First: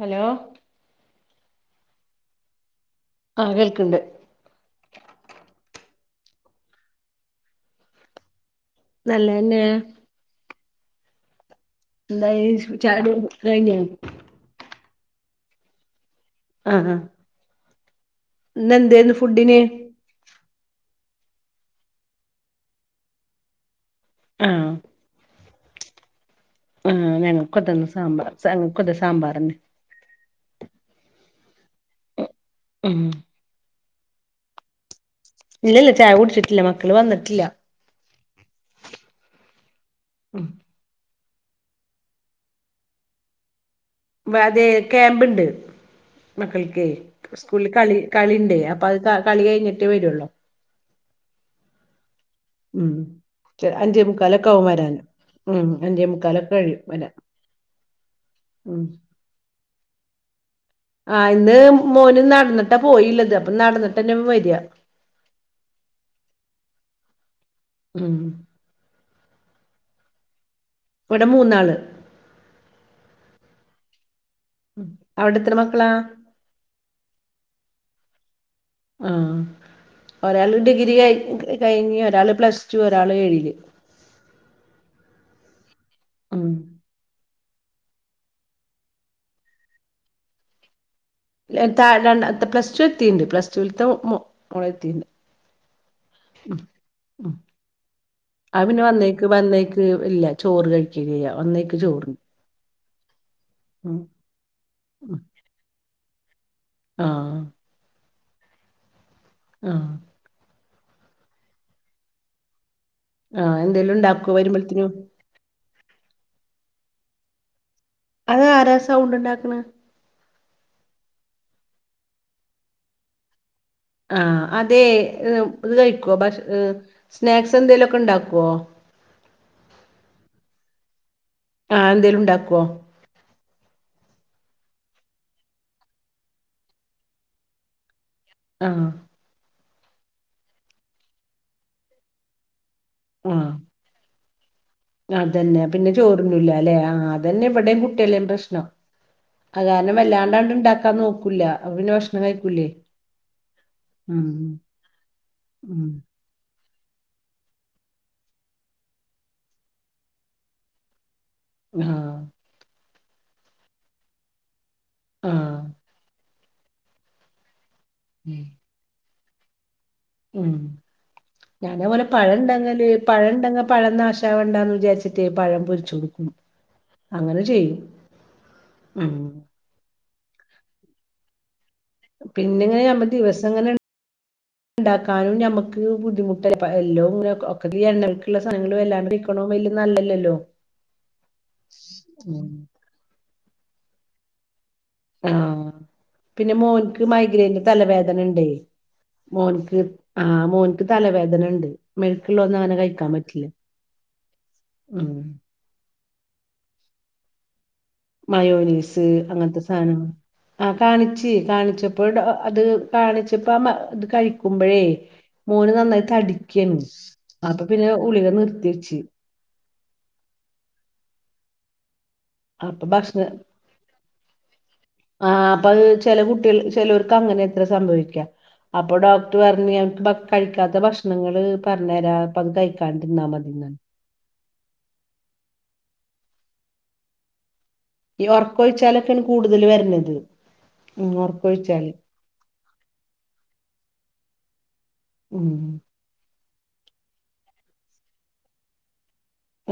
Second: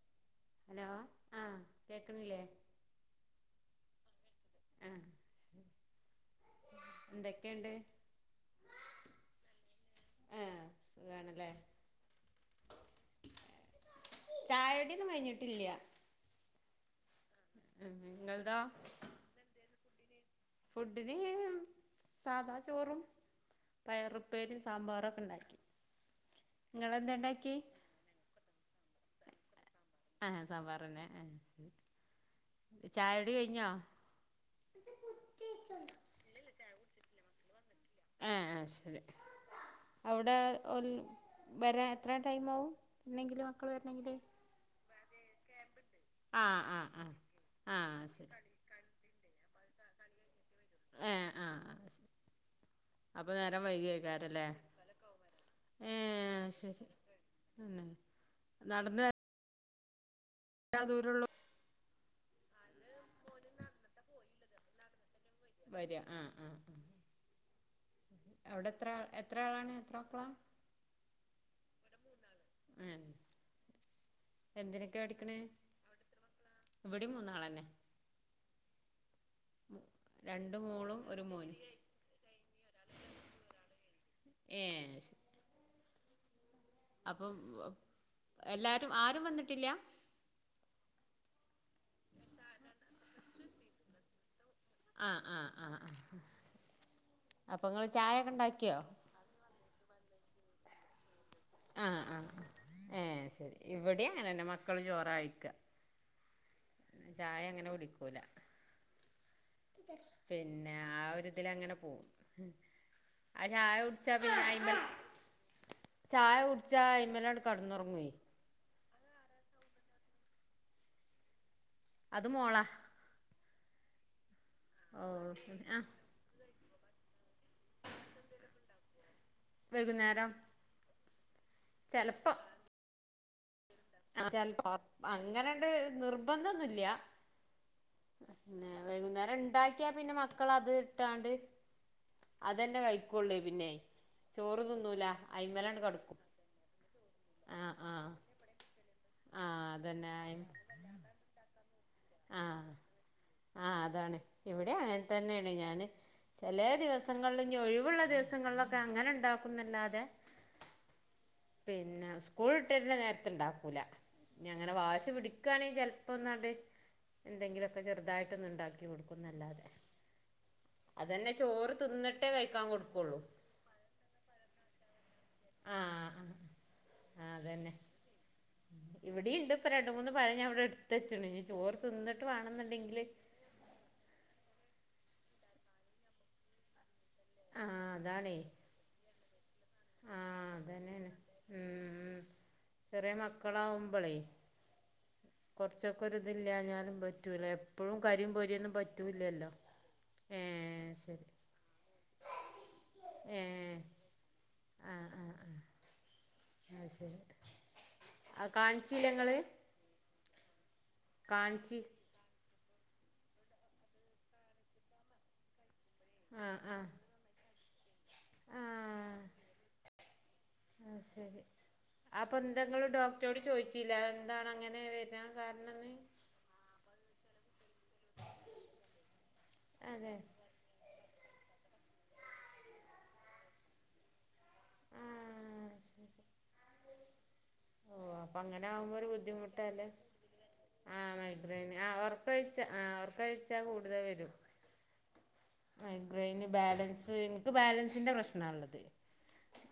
hello hello ആ കേക്കണില്ലേ ആ കേൾക്ക്ണ്ട് ആഹ് എന്തൊക്കെയുണ്ട് നല്ലതന്നെയാ ആഹ് സുഖാണ് അല്ലേ എന്തായി ചായകുടി ഒക്കെ കഴിഞ്ഞോ ചായ കുടിയൊന്നും കഴിഞ്ഞിട്ടില്ല ആഹ് ആഹ് നിങ്ങൾതയോ ഫുഡിന് ഫുഡിന് സാധാ ചോറും പയറും ഉപ്പേരിം ആഹ് സാമ്പാറൊക്കെ ഇണ്ടാക്കി ആഹ് ഞങ്ങക്കും അതേ സാമ്പാർ ഞങ്ങക്കും അതേ സാമ്പാറ് തന്നെ ആഹ് സാമ്പാറ് തന്നെ ഏ ഉം ചായകുടി കഴിഞ്ഞോ ഇല്ല യില്ല ചായ കുടിച്ചിട്ടില്ല മക്കള് വന്നിട്ടില്ല ആഹ് ആ ശരി ഉം അവിടെ- ഓല് വരാൻ എത്ര ടൈമാവും എന്തെങ്കിലും- മക്കൾള് വരണെങ്കില്- അതേ ക്യാമ്പ് ഇണ്ട് ആഹ് മക്കൾക്കേ ആഹ് ആഹ് സ്കൂളിൽ കളി ആഹ് ശരി കളിണ്ടേ അപ്പ അത് ക കളി കഴിഞ്ഞിട്ടേ വരൊള്ളു ഏഹ് ആഹ് ഉം ചെ അഞ്ചേമുക്കാലൊക്കാവും വെരാന് ഉം ഏ അഞ്ചേ മുക്കാൽ ഒക്കെ കഴിയും ശരി വരാൻ തന്നെ ഉം നടന്ന് എത്ര ദൂരള്ളൂ ആഹ് ഇന്ന് മോന് നടന്ന്ട്ടാ പോയില്ലത് അപ്പൊ നടന്നിട്ടന്നെ വര്യ വര്യ ആഹ് ആഹ് ഉം ആഹ് അവിടെ എത്ര എത്ര ആളാണ് എത്രമക്കളാ ഇവിടെ മൂന്നാള് ആഹ് എന്തിനൊക്കെ പഠിക്കണേ അവിടെ എത്ര മക്കളാ ഇവിടിം മൂന്നാലെന്നെ ആ ഒരാൾ രണ്ട് ഡിഗ്രി മോളും കഴി ഒരു മോനും കഴിഞ്ഞ് ഒരാള് പ്ലസ്ടു ഒരാള് ഏഴില് ഏ അയിശെ ഉം അപ്പം [unintelligible] എല്ലാരും ആരും വന്നിട്ടില്ല ലെ തായെ രണ്ടാത് പ്ലസ ടു എതീണ്ട് പ്ലസ്ടുൽത്തെ മോളെത്തീണ്ട് ആഹ് ആഹ് ആഹ് ആഹ് ഉം അപ്പൊ ഇങ്ങള് ചായൊക്കെ അത് ഇണ്ടാക്കിയൊ പിന്നെ വന്നേക്ക് വന്നേക്ക് ഇല്ല ചോറ് കഴിക്കലില്ല ആഹ് ആഹ് ആഹ് ഏ ശരി ഉം ഇവിടിം അങ്ങനെന്നെ മക്കള് ചോറാ ഉം കഴിക്ക ആഹ് ചായ അങ്ങനെ കുടിക്കൂല ആഹ് പിന്നെ ആ ഒരുതിലങ്ങനെ പോകും ആ ആഹ് എന്തേലും ചായുട്ച്ച ഉണ്ടാക്കോ പിന്നയിമല് വരുമ്പഴത്തിനും ചായ കുടിച്ചായ്മലണ്ട് കടന്നൊർങ്ങേ അത് ആരാ സൗണ്ട് ഇണ്ടാക്ക്ണ് അത് മോളാ ആ അതേ ഓ ഏ ഇത് ആ കഴിക്കൊ ഭക്ഷ ഏ സ്നാക്സ് എന്തേലൊക്കെ ഇണ്ടാക്കൊ വൈകുന്നേരം ആ എന്തേലും ചെലപ്പം ഇണ്ടാക്കൊ ആ ചെൽപ്പോ അങ്ങനണ്ട് നിർബന്ധൊന്നുല്ല പിന്നെ ആഹ് വൈകുന്നേരം ഇണ്ടാക്യാ പിന്നെ മക്കളത് ഇട്ടാണ്ട് അതന്നെ കഴിക്കൊള്ളേ ആഹ് പിന്നെ ചോറ് തിന്നൂല അതന്നെ അയ്മലണ്ട് പിന്നെ കടക്കും ചോറ്ന്നൂലാല്ലേ ആ അതന്നെ ആ ഇവടേം ആ കുട്ടിയാലിം പ്രശ്നം ആ അത്കാരണം അതന്നെ വല്ലാണ്ടങ്ങട്ട് ഇണ്ടാക്കാൻ നോക്കൂല അപ്പോ പിന്നെ ഭക്ഷ ആഹ് ആഹ് അതാണ് ഉം ഇവിടെ അങ്ങനതന്നേണ് ഉം ഞാന് ചെലേ ദിവസങ്ങളില് ഞ്ഞ് ഒഴിവുള്ള ദിവസങ്ങളിലൊക്കെ അങ്ങനെ ഇണ്ടാക്കുന്നല്ലാതെ ആഹ് പിന്നെ സ്കൂൾ ഇട്ടര്ണ നേരത്ത്ണ്ടാകൂല ഇനിയങ്ങനെ വാശി ആഹ് പിടിക്കുയാണെങ്കിൽ ചിലപ്പോങ്ങാണ്ട് എന്തെങ്കിലുമൊക്കെ ഉം ചെറുതായിട്ടൊന്ന് ഉണ്ടാക്കി കൊടുക്കുമെന്നല്ലാതെ ഉം ഞാനത്പോലെ പഴം കഴിക്കാൻ ഉണ്ടെങ്കില് കൊടുക്കുള്ളൂ പഴം ഉണ്ടെങ്കിൽ പഴം നാശമാവണ്ടാന്ന് വിചാരിച്ചിട്ട് പഴം പൊരിച്ചു ആഹ് കൊടുക്കും ആഹ് അങ്ങനെ ചെയ്യും ഉം ഇവിടെയുമുണ്ട് ഇപ്പൊ രണ്ട് മൂന്ന് പഴം ഞാൻ ഇവിടെ എടുത്ത് വെച്ചിട്ടുണ്ട് ചോറ് തിന്നിട്ട് വേണോന്നുണ്ടെങ്കില് ഇതങ്ങനെ ഉണ്ടാക്കാനും നമുക്ക് ബുദ്ധിമുട്ടല്ലേ എല്ലോം ഇങ്ങനെ ഒക്കെ ഈ ആഹ് അതാണേ എണ്ണയൊഴിച്ചുള്ള സാധനങ്ങൾ വല്ലാണ്ടിരികുമ്പം വലിയ നല്ലതല്ലല്ലോ ആഹ് അതന്നെയാണ് ഉം ചെറിയ മക്കളാവുമ്പളേ ആഹ് കൊറച്ചൊക്കെ ഒരു പിന്നെ ഇതില്ലാഞ്ഞാലും മോന്ക്ക് പറ്റൂല മൈഗ്രൈൻന്റെ എപ്പഴും തലവേദന കരിയും ഉണ്ടേ പൊരിയൊന്നും പറ്റൂലല്ലോ മോന്ക്ക് ആഹ് മോന്ക്ക് ഏഹ് ശരി തലവേദന ഉണ്ട് മെഴുക്കുള്ളത് ഒന്നും അവന് കഴിക്കാൻ പറ്റില്ല ഏഹ് ആഹ് ഉം ആഹ് ആഹ് അത് ശരി കാണിച്ചില്ലേ നിങ്ങള് ആം ആഹ് കാണിച്ചു കാണിച്ചപ്പോൾ അത് കാണിച്ചപ്പോ ആ ഇത് കഴിക്കുമ്പോഴേ മോന് നന്നായി ആഹ് തടിക്കാണ് ആഹ് അപ്പൊ പിന്നെ ഗുളിക നിർത്തി വെച്ച് ആഹ് ശരി അപ്പൊ എന്താ നിങ്ങൾ ഡോക്ടറോട് ചോദിച്ചില്ലേ എന്താണ് അങ്ങനെ വരാൻ ആ അപ്പൊ അത് കാരണമെന്ന് ചില കുട്ടികൾക്ക് ചിലവർക്ക് അങ്ങനെയൊക്കെ സംഭവിക്കാം അപ്പം ഡോക്ടർ പറഞ്ഞു കഴിക്കാൻ അതെ പിടിക്കാത്ത ഭക്ഷണങ്ങൾ പറഞ്ഞു തരാം അപ്പം അത് കഴിക്കാണ്ടിരുന്നാ മതിന്ന് ആഹ് ശരി ഓഹ് ഈ അപ്പൊ അങ്ങനെ ആകുമ്പോ ഒരു ഉറക്കൊഴിച്ചാലൊക്കെയാണ് കൂടുതൽ ബുദ്ധിമുട്ടാല്ലേ വരണത് ഉം ആഹ് മൈഗ്രേന് ഉറക്കൊഴിച്ചാല് ഉറക്കമൊഴിച്ചാൽ ആഹ് ഉറക്കമൊഴിച്ചാൽ കൂടുതൽ വരും ഉം മൈഗ്രെയിന് ബാലൻസ് ഇൻക്ക് ബാലൻസിന്റെ പ്രശ്നാള്ളത്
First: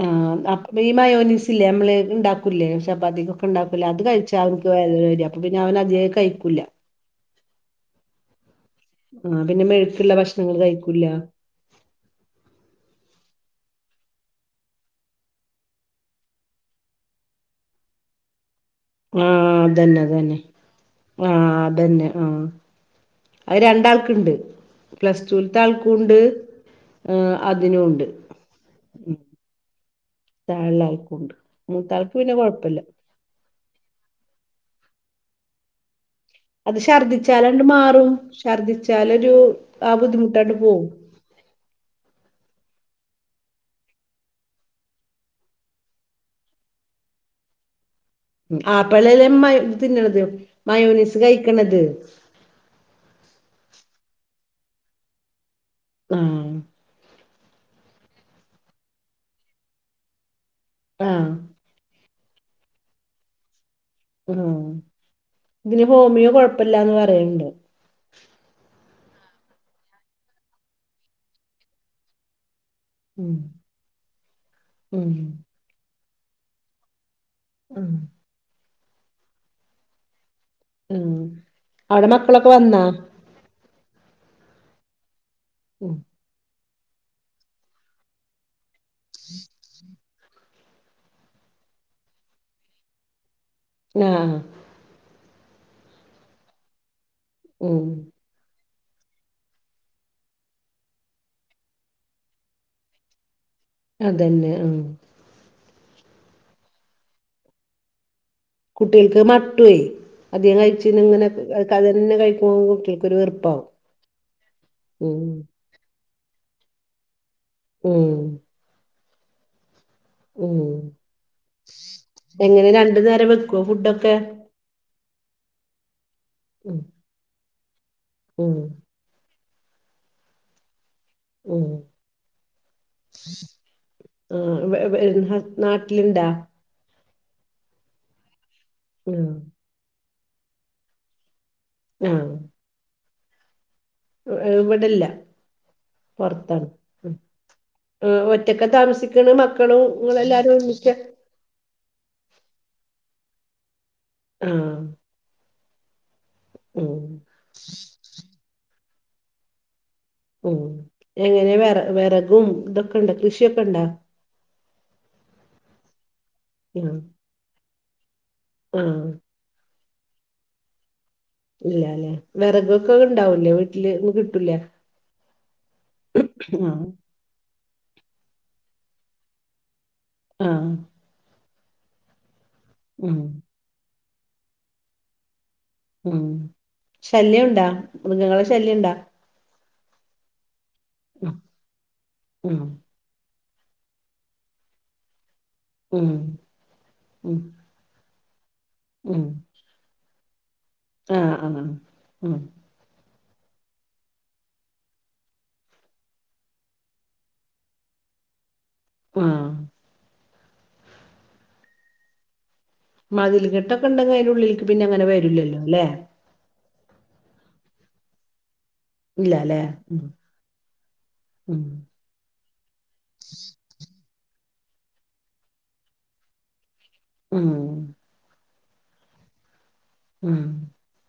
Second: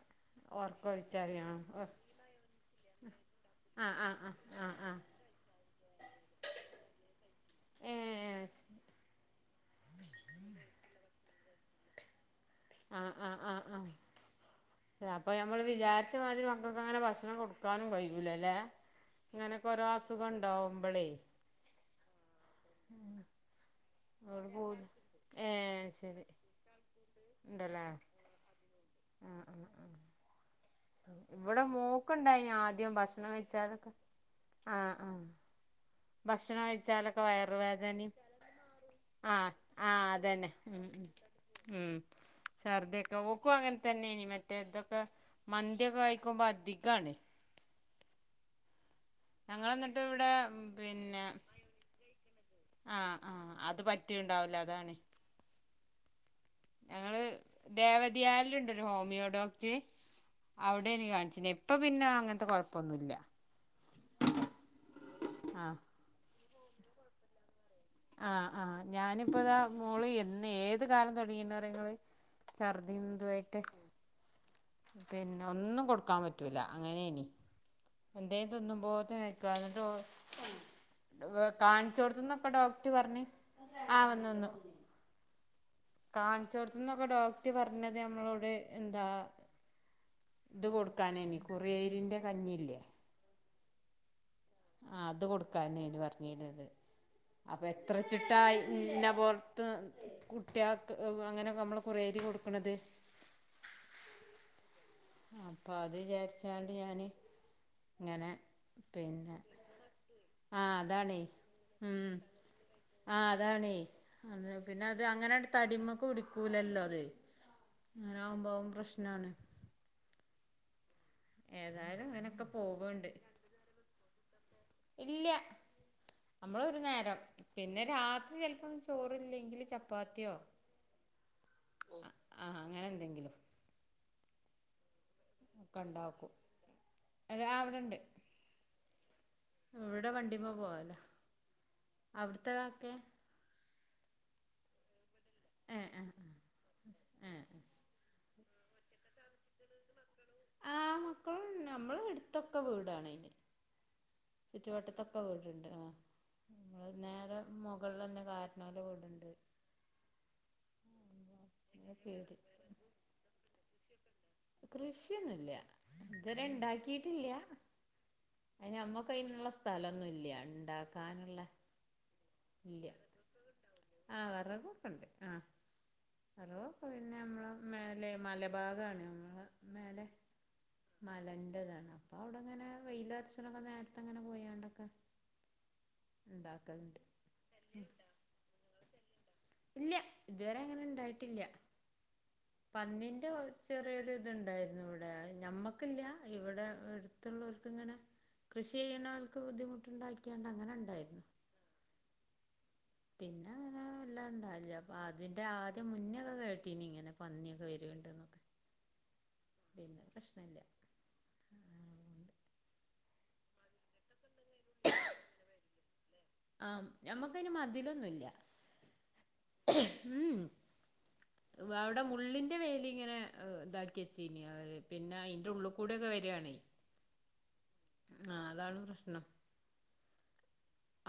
ആഹ് അപ്പൊ ഈ മയോനിസ് ആ ഇല്ലേ നമ്മള് ആ ഉണ്ടാക്കൂലേ ചപ്പാത്തിക്കൊക്കെണ്ടാകുലേ അത് ആ ആ കഴിച്ചാൽ ആ അവർക്ക് ആ വേദന വരിക പിന്നെ അവൻ അദ്ധ്യേ കഴിക്കൂല്ല ഏ ആഹ് പിന്നെ മെഴുക്ക്ള്ള ഭക്ഷണങ്ങൾകഴിക്കൂല്ല ആഹ് ആഹ് ആഹ് ആഹ് അപ്പൊ നമ്മള് വിചാരിച്ച മാതിരി മക്കൾക്ക് അങ്ങനെ ഭക്ഷണം കൊടുക്കാനും കഴിയൂല്ല അല്ലെ ആഹ് ഇങ്ങനൊക്കെ ഒരോ അതന്നെ അസുഖം അതന്നെ ഉണ്ടാവുമ്പളേ ആഹ് അത് തന്നെ ആഹ് ഏഹ് അത് രണ്ടാൾക്ക്ണ്ട് ഏ പ്ലസ്ടൂൽത്തെ ആൾക്കൂണ്ട് ശരി ഉം ഉണ്ടല്ലേ അതിനൂണ്ട് താഴെള്ള ആൾ ഇവടെ മോക്ക്ണ്ടേയ്നി ആദ്യം ഭക്ഷണം കഴിച്ചാലൊക്കെ ആഹ് ആഹ് ഭക്ഷണം അത് കഴിച്ചാലൊക്കെ ഛർദിച്ചാലണ്ട് വയറുവേദനിം മാറും ഛർദിച്ചാലൊരു ആഹ് ആ ആഹ് അതന്നെ ബുദ്ധിമുട്ടാണ്ട് ഉം പോവും ഉം ഉം ഛർദ്ദി ഒക്കെ ഓക്കും അങ്ങൻതന്നെനി മറ്റേതൊക്കെ മന്തിയൊക്കെ കഴിക്കുമ്പോ അധികാണ് ആഹ് പെണ്ണല്ലേ മയ് ഞങ്ങളെന്നിട്ട് തിന്ന്ണത് ഇവിടെ മയോനിസ് പിന്നെ കഴിക്ക്ണത് ആഹ് ആഹ് അത് പറ്റ്ണ്ടാവുല അതാണ് ആഹ് ഞങ്ങള് ദേവതിയാലുണ്ട് ഒരു ഹോമിയോ ഡോക്ടർ അവ്ടെനി ആഹ് കാണിച്ചിനി ഇപ്പപിന്നെ അങ്ങൻത്തെ കൊഴപ്പൊന്നുല്ല ആഹ് ആഹ് ഇതിന് ഹോമിയോ കൊഴപ്പില്ലാന്ന് പറയണ്ട് ആഹ് ആഹ് ഞാനിപ്പതാ മോള് എന്ന് ഏത്കാലം തുടങ്ങിണ് അറിയൊങ്ങള് ഛർദ്ദിം ഉം ഇതുആയിട്ട് ഉം പിന്നെ ഒന്നും കൊടുക്കാൻ പറ്റൂല അങ്ങനേനി ഉം എന്തേ തിന്നുമ്പോതിൻ ആഹ് [unintelligible] അവിടെ കാണിച്ചോട്ത്ത്ന്നൊക്കെ മക്കളൊക്കെ വന്നാ ഡോക്ടർ പർഞ്ഞ് ആ വന്ന് വന്ന് ഉം കാൺച്ചോട്ത്ത്ന്നൊക്കെ ഡോക്ടർ പർഞ്ഞത് നമ്മളോട് എന്താ ത് കൊടുക്കാനേനി കുറിയേരിന്റെകഞ്ഞില്ലേ ആഹ് ആ അത് കൊടുക്കാനേനു പറഞ്ഞീര്ന്നത് അപ്പൊ ഉം എത്ര ച്ചിട്ടായി ഇന്ന പുറത്ത് കുട്ട്യാക്ക് അങ്ങനെയൊക്കെ നമ്മള് കുറിയരി കൊടുക്ക്ണത് അതന്നെ ആ അപ്പത് വിചാരിച്ചാണ്ട് ഞാന് ഇങ്ങനെ കുട്ടികൾക്ക് പിന്നെ മട്ടുവേ അധികം ആ കഴിച്ചന്ന അതാണേ ഇങ്ങനെ ഉം അതന്നെ കഴിക്കുമ്പോ ആ കുട്ട്യേക്കൊരു വെറുപ്പാവും അതാണേ അത് പിന്നെ അത് ഉം അങ്ങനെണ്ട് തടിമക്ക് പുടിക്കൂലല്ലോ അത് ഉം അങ്ങനാകുമ്പോ അതുംപ്രശ്നാണ് ഉ ഉം ഏതായ്ലും ഇങ്ങനൊക്കെ പോവ്ണ്ട് ക്കോ ഫുഡൊക്കെ ഇല്യ ഉം നമ്മളൊരു നേരം പിന്നെ ഉം രാത്രിചെൽപ്പം ചോറില്ലെങ്കില് ചപ്പാത്തിയോ ഉം ആ അങ്ങനെന്തെങ്കിലും ആഹ് വെ വെര്ന്ന നാട്ടിലിണ്ടാ അതാ വടെണ്ട് ആഹ് ഇവിടെ വണ്ടിമ്മ പോവലാ ആഹ് അവിട്ത്തെകാക്കേ ഇവിടില്ല ഏഹ് ആഹ് പൊറത്താണ് ആഹ് ഏഹ് ഒറ്റക്കാ താമസിക്ക്ണ് മക്കളും ഇങ്ങളെല്ലാരും ഒര്മിച്ച മക്കളും നമ്മളെട്ത്തൊക്കെ വീടാണെയ്ന് ആഹ് ചുറ്റുവട്ടത്തൊ ക്കെ വീട്ണ്ട് ആ നമ്മളെ ഉം നേരെ മുകൾലെന്നെ കാർന്നോരെ വീട്ണ്ട് ഉം ഏ വെറ അങ്ങനെ പേടി വെറകും ഇതൊക്കെണ്ടോ കൃഷിയൊക്കെണ്ടോ കൃഷിയൊന്നുല്ല ആഹ് ഇതരേണ്ടാക്കിട്ടില്ല ആയിൻ ആഹ് നമ്മക്ക് അതിനുള്ള സ്ഥലന്നൂല്യ ഇണ്ടാക്കാനില്ലേ ഇല്ലാല്ലേ വെറകൊക്കെ ഇണ്ടാവുല്ലേ വീട്ടില് ഒന്ന് ആഹ് കിട്ടൂല്ലേ വറകൊക്കെ പിന്നെ നമ്മളെ മേലെ മലഭാഗാണ് നമ്മളെ മേലെ ആഹ് മലന്റെതാണ് അപ്പൊ അവിടെങ്ങനെ ഉം വെയിലർച്ച്ണൊക്കെ നേരത്തങ്ങനെ പോയാണ്ടൊക്കെ ഉം ഉണ്ടാക്കലുണ്ട് ശല്യംണ്ടാ മൃഗങ്ങളെ ശല്യുണ്ടാ ഇല്യ ഇതുവരെ അങ്ങനെണ്ടായിട്ടില്ല ഉം പന്നിന്റെ ഒരു ചെറിയൊരിതുണ്ടായിരുന്നു ഇവിടെ ഞമ്മക്കില്ല ഉം ഇവിടെ ഉം എടുത്തുള്ളൊരു ഇങ്ങനെ കൃഷി ഉം ചെയ്യ്ണയാൾക്ക് ബുദ്ധിബുട്ടുണ്ടാകിയാണ്ട് അങ്ങനെ ഉണ്ടായിരുന്നു ആഹ് ആഹ് ഉം പിന്നെ അങ്ങനെ വല്ലണ്ടവലില്ല അതിന്റെ ആദ്യം മുന്നൊക്കെ കേട്ടീനി ഇങ്ങനെ പന്നിയൊക്കെ വേരെയാണ്ട് എന്നൊക്കെ ഉം പിന്നെ പ്രശ്നല്ല മതില് കെട്ടൊക്കെണ്ടെങ്കി അതിന്റെ ഉള്ളിൽ പിന്നങ്ങനെ വരില്ലല്ലോലെ ആഹ് നമ്മക്കായിന് മതിലൊന്നുല്ല ഇല്ലല്ലേ ഉം മ്മ് ഉം വടെ മുള്ളിൻ ഇന്റെ വേലിങ്ങനെ ഇതാക്കി വെച്ചീനി അവര് പിന്നെ അയിന്റെ ഉള്ളുകുടെ വരാണെ ഉം ആഹ് അതാണ് പ്രശ്നം ഉം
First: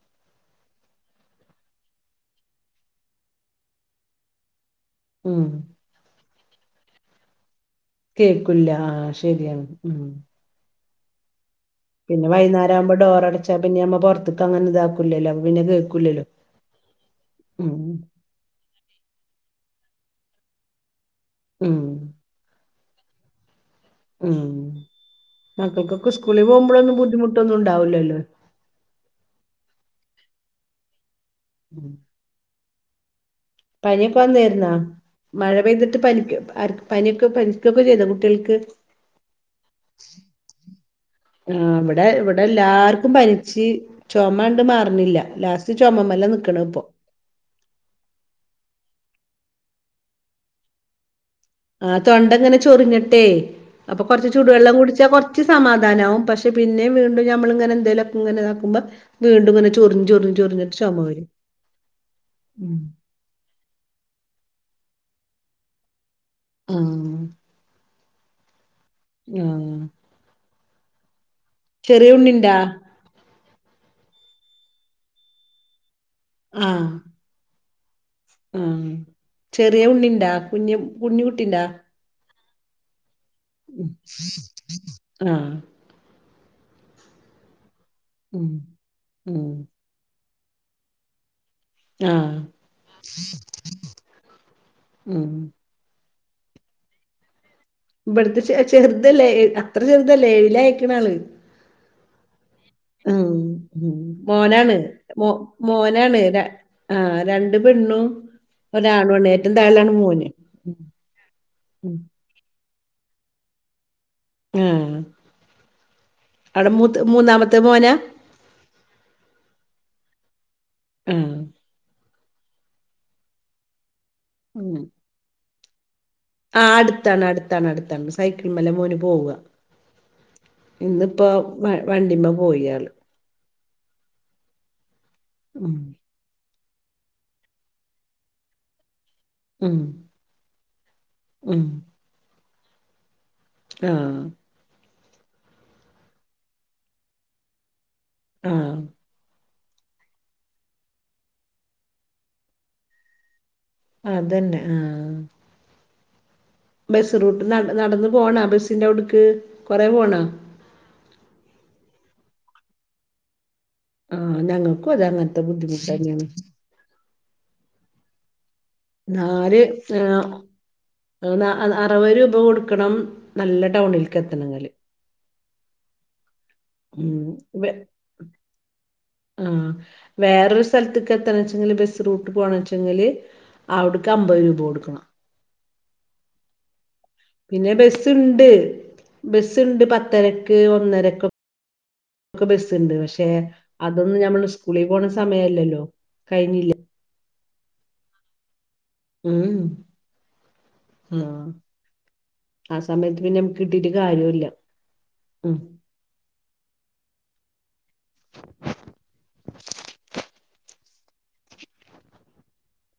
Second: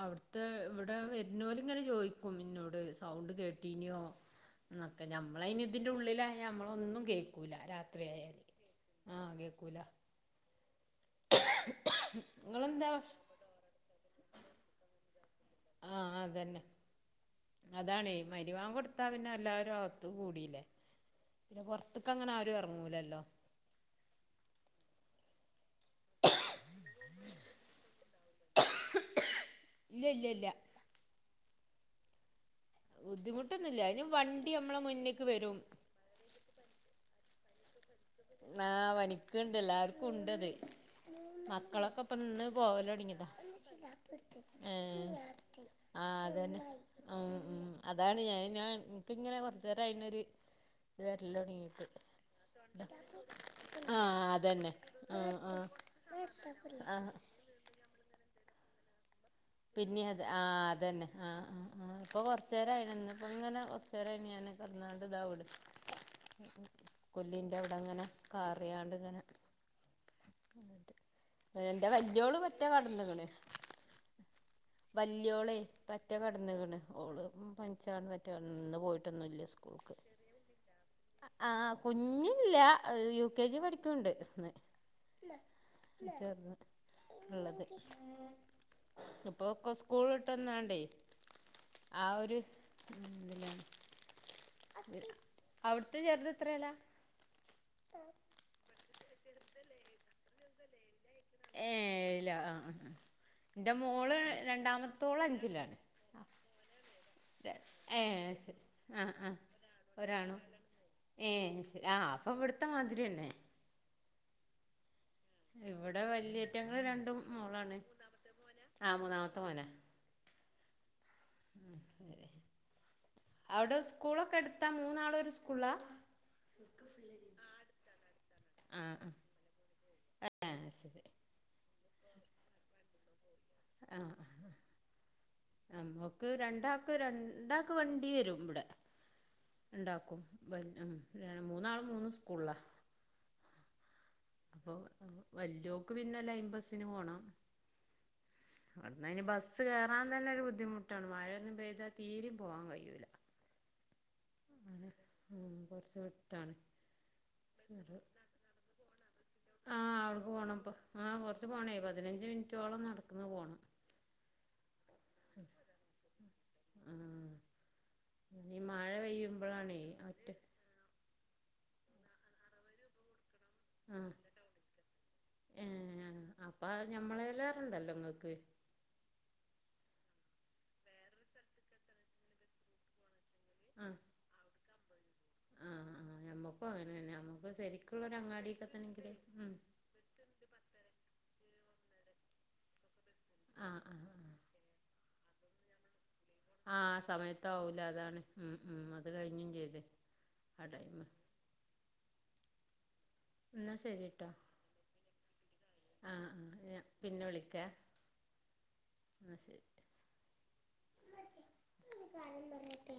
ആവ്ട്ത്തെ ഇവിടെ വര്ന്നോല് ഇങ്ങനെ ചോയിക്കും ഇന്നോട് സൗണ്ട് കേട്ടീനോ ന്നൊക്കെ ഉം നമ്മളായിന് ഇതിന്റെ ഉള്ളിലായാ ഞമ്മളൊന്നും കേക്കുല്ല രാ രാത്രയായാല് കേക്കൂല്ല ആ ആഹ് ശരിയാണ് കേൾക്കൂല ഉം പിന്നെ വഴിനേരം നിങ്ങളെന്താ വഴിനാരാകുബോ ഭക്ഷ ഡോർ അട ചാ പിന്നെ നമ്മള് പൊറത്തേക്ക് പൊറ്ത്ത്ക്ക അങ്ങനെ ഇതാക്കൂലല്ലോ അപ്പോ പിന്നെ കേക്കൂലല്ലോ അതാണ് മഗിരിബ് ബാങ്ക് കൊടുത്ത പിന്നെ എല്ലാവരും അകത്തും കൂടില്ലേ പിന്നെ ഉം പോർ ത്ത്, അങ്ങനെ ആരും എറങ്ങുല്ലല്ലോ ഉം മക്കക്കൊക്കെ സ്കൂളിൽ പോകുമ്പോഴൊന്നും ബുദ്ധിമുട്ടൊന്നും ഉണ്ടാവുല്ലല്ലോ ഇല്ല്യ ഇല്ല ഇല്ല ഉം ബുദ്ധിമുട്ടൊന്നുല്ല അയിന് വണ്ടി നമ്മളെ മുന്നിക്ക് വരും ത്ത് പാലിപ്പ് ആർക് പനിക്കെ പ ആഹ് വനിക്കിണ്ട് എല്ലാർക്കും ഉണ്ടത് ആഹ് മക്കളൊക്കെ ഇവിടെ ഇപ്പം ഇവിടെ ഇന്ന് പോവല് എല്ലാർക്കും തുടങ്ങിയതാ പനിച്ച് ചുമണ്ട് ഏഹ് മാർന്നില്ല ലാസ്റ്റ് ത്ത് ചുമമ്മല്ല അതന്നെ നിൽക്കണ് ഇപ്പോൾ ആഹ് ഉം അതാണ് ഞാ ഞാൻ എനിക്കിങ്ങനെ കൊറച്ചേരായി അയിനോരു ഇത് വേരെലോടങ്ങി ആഹ് തൊണ്ടങ്ങനെ ചൊറിഞ്ഞിട്ടെ അപ്പൊ ആഹ് കുറച്ച് അതന്നെ ചൂടുവെള്ളം കുടിച്ചാ ആഹ് കൊർച് ആഹ് സമാധാനമാവും പക്ഷെ പിന്നെ ആഹ് വീണ്ടും നമ്മളിങ്ങനെന്തേലും ഇങ്ങനെ ഇതാകുബോ പിന്നെ അത് ആഹ് അതന്നെ വരും ആഹ് ആഹ് ആഹ് ഇപ്പൊ ഉം കൊറചേരയിണ് ഇപ്പോങ്ങനെ കൊറച്ചേരായി ഞാൻ കടന്നാണ്ട് ഇതാവ്ണ് ആഹ് കൊല്ലീൻ്റെ അവിടെ അങ്ങനെ കാറിയാണ്ട് ഇങ്ങനെ ആഹ് ഏ എന്റെ ചെറിയ വല്ല്യൊള്ള് ഉണ്ണിണ്ടാ പറ്റെ കടന്ന്ക്കാണ് വല്ല്യോളയി പറ്റെ കടന്നികണ് ആഹ് ഓള് ഉം പനിച്ച് കടന്ന മറ്റൊന്ന് ഇന്ന് ആഹ് പോയിട്ടൊന്നുല്ല ചെറിയ സ്കൂൾക്ക് ഉണ്ണിണ്ടാ കുഞ്ഞ് കുഞ്ഞു കുട്ടിണ്ടാ ആഹ് കുഞ്ഞില്ല അഹ് യു കെ ജി പഠിക്കുംണ്ട് ന്ന് ആഹ് ച്ചേർന്ന് ഉള്ളത് ഉം ഉം ഇപ്പൊക്ക സ്കൂൾട്ടന്നാണ്ടേ ആഹ് ഒരു ഉം അവിടുത്തെ ചെറുത് എത്രെലാ ഇവിടുത്തെ ചെ ചെറുതല്ലേ എ അത്ര ചെറുതല്ലേ എഴില് അയ്ക്കണ് ആള് ഏഴില ആഹ് ആഹ് ഉം എൻ്റെ മോള് ഉംമോനാണ് രണ്ടാമത്തോള് മോ അഞ്ചിലാണ് മോനാണ് രാ ആഹ് രണ്ട് പെണ്ണും ഏഹ് ശരി ഒരാണുണ് ഏറ്റവും താഴള്ളാണ് മോന് ഏ സ് ഉം ആഹ് അപ്പൊ ഇവിടുത്തെ മാതിരിയന്നെ ആഹ് ഇവിടെ അവിടെ വല്ലേറ്റങ്ങള് മൂത്ത രണ്ടും മൂന്നാമത്തെ മോളാണ് മോനാ ആഹ് മൂന്നാമത്തെ മോനാ ആഹ് ഉം ശെരി അവിടെ സ്കൂളൊക്കെ അടുത്താ ഉം മൂന്നാളും ഒരു സ്കൂളാ ആഹ് അടുത്താണ് അടുത്താണ് അടുത്താണ് സൈക്കിൾ മെല്ല മോന് പോവാ അഹ് ആഹ് ശരി വ വണ്ടിമ്മ പോയാള് ആഹ് ആഹ് ആഹ് ഉം നമുക്ക് രണ്ടാക്ക് രണ്ടാക്ക് വണ്ടി വരും ഇവിടെ ഉം ണ്ടാക്കും വൽ ഉം ഉം മൂന്നാളും മൂന്ന് സ്കൂള്ളാ ആഹ് അപ്പൊ വല്ല്യോക്ക് പിന്നെ ലൈം ബസിന് പോണം ആഹ് ന്നായ്ന് ബസ്സ് കയറാൻ തന്നെ ഒരു ബുദ്ധിമുട്ടാണ് മഴയൊന്നും പെയ്താൽ തീരിം പോകാൻ കഴിയുല്ല അതന്നെ ആഹ് ഉം കുറച്ച് വിട്ടാണ് ബസ്സ് റൂട്ട് നട് നടന്ന് പോണ ബസ്സിൻ്റെ അവുടുക്ക് ആഹ് അവർക്ക് പോണപ്പം ആഹ് കുറച്ച് പൊണേ പതിനഞ്ച് മിനിറ്റോളം നടക്കന്ന് പോണം ആഹ് ഞങ്ങക്കു അതെ അങ്ങനൻത്തെ ബുദ്ധിമുട്ട്ന്നെണ് ആഹ് ഇനി മഴ നാല് പെയ്യുമ്പഴാണേ ഏഹ് ഒറ്റ നാ ന അറുപത് രൂപ കൊടുക്കണം നല്ല ആഹ് ടൗണിൽക്ക് എത്തണെങ്കില് ഏഹ് അപ്പ ഉം വെ ഞമ്മളെല്ലേറണ്ടല്ലോ ങ്ങൾക്ക് ആഹ് വേറൊരു സ്ഥലത്ക് എത്തണച്ചെങ്കില് ബസ് റൂട്ട് പോണ വെച്ചെങ്കിൽ ആഹ് അവിട്ക്ക് അം മ്പഹ് രൂപം കൊടുക്കണം ആഹ് ആഹ് ഞമ്മക്കും അങ്ങനെന്നെയാ അമു പിന്നെ ബസ്സ്ണ്ട് ഉം ബസ്സ്ണ്ട് പത്തരക്ക് ഒന്നരക്ക് ക്കെ ബസ്ണ്ട് പക്ഷെ ആഹ് ആഹ് അതൊന്നും ആഹ് ആഹ് ഞമ്മള് സ്കൂളി പോണ സമയല്ലല്ലോ കഴിഞ്ഞില്ലേ ആഹ് സമയത്ത് ആവൂല അതാണ് ഉം ഉം അത് ഉം കഴിഞ്ഞും ചെയ്ത് ആ ടൈമ് ആഹ് ആ സമയത്ത് പിന്നെ നമുക്ക് ഇന്നാ കിട്ടിട്ട് ശരിട്ടോ കാര്യുല്ല ഉം ആഹ് ആഹ് ഞാ പിന്നെ വിളിക്കേ ന്ന ശരി ഉമ്മച്ചി ഒരു കാര്യം പറയട്ടെ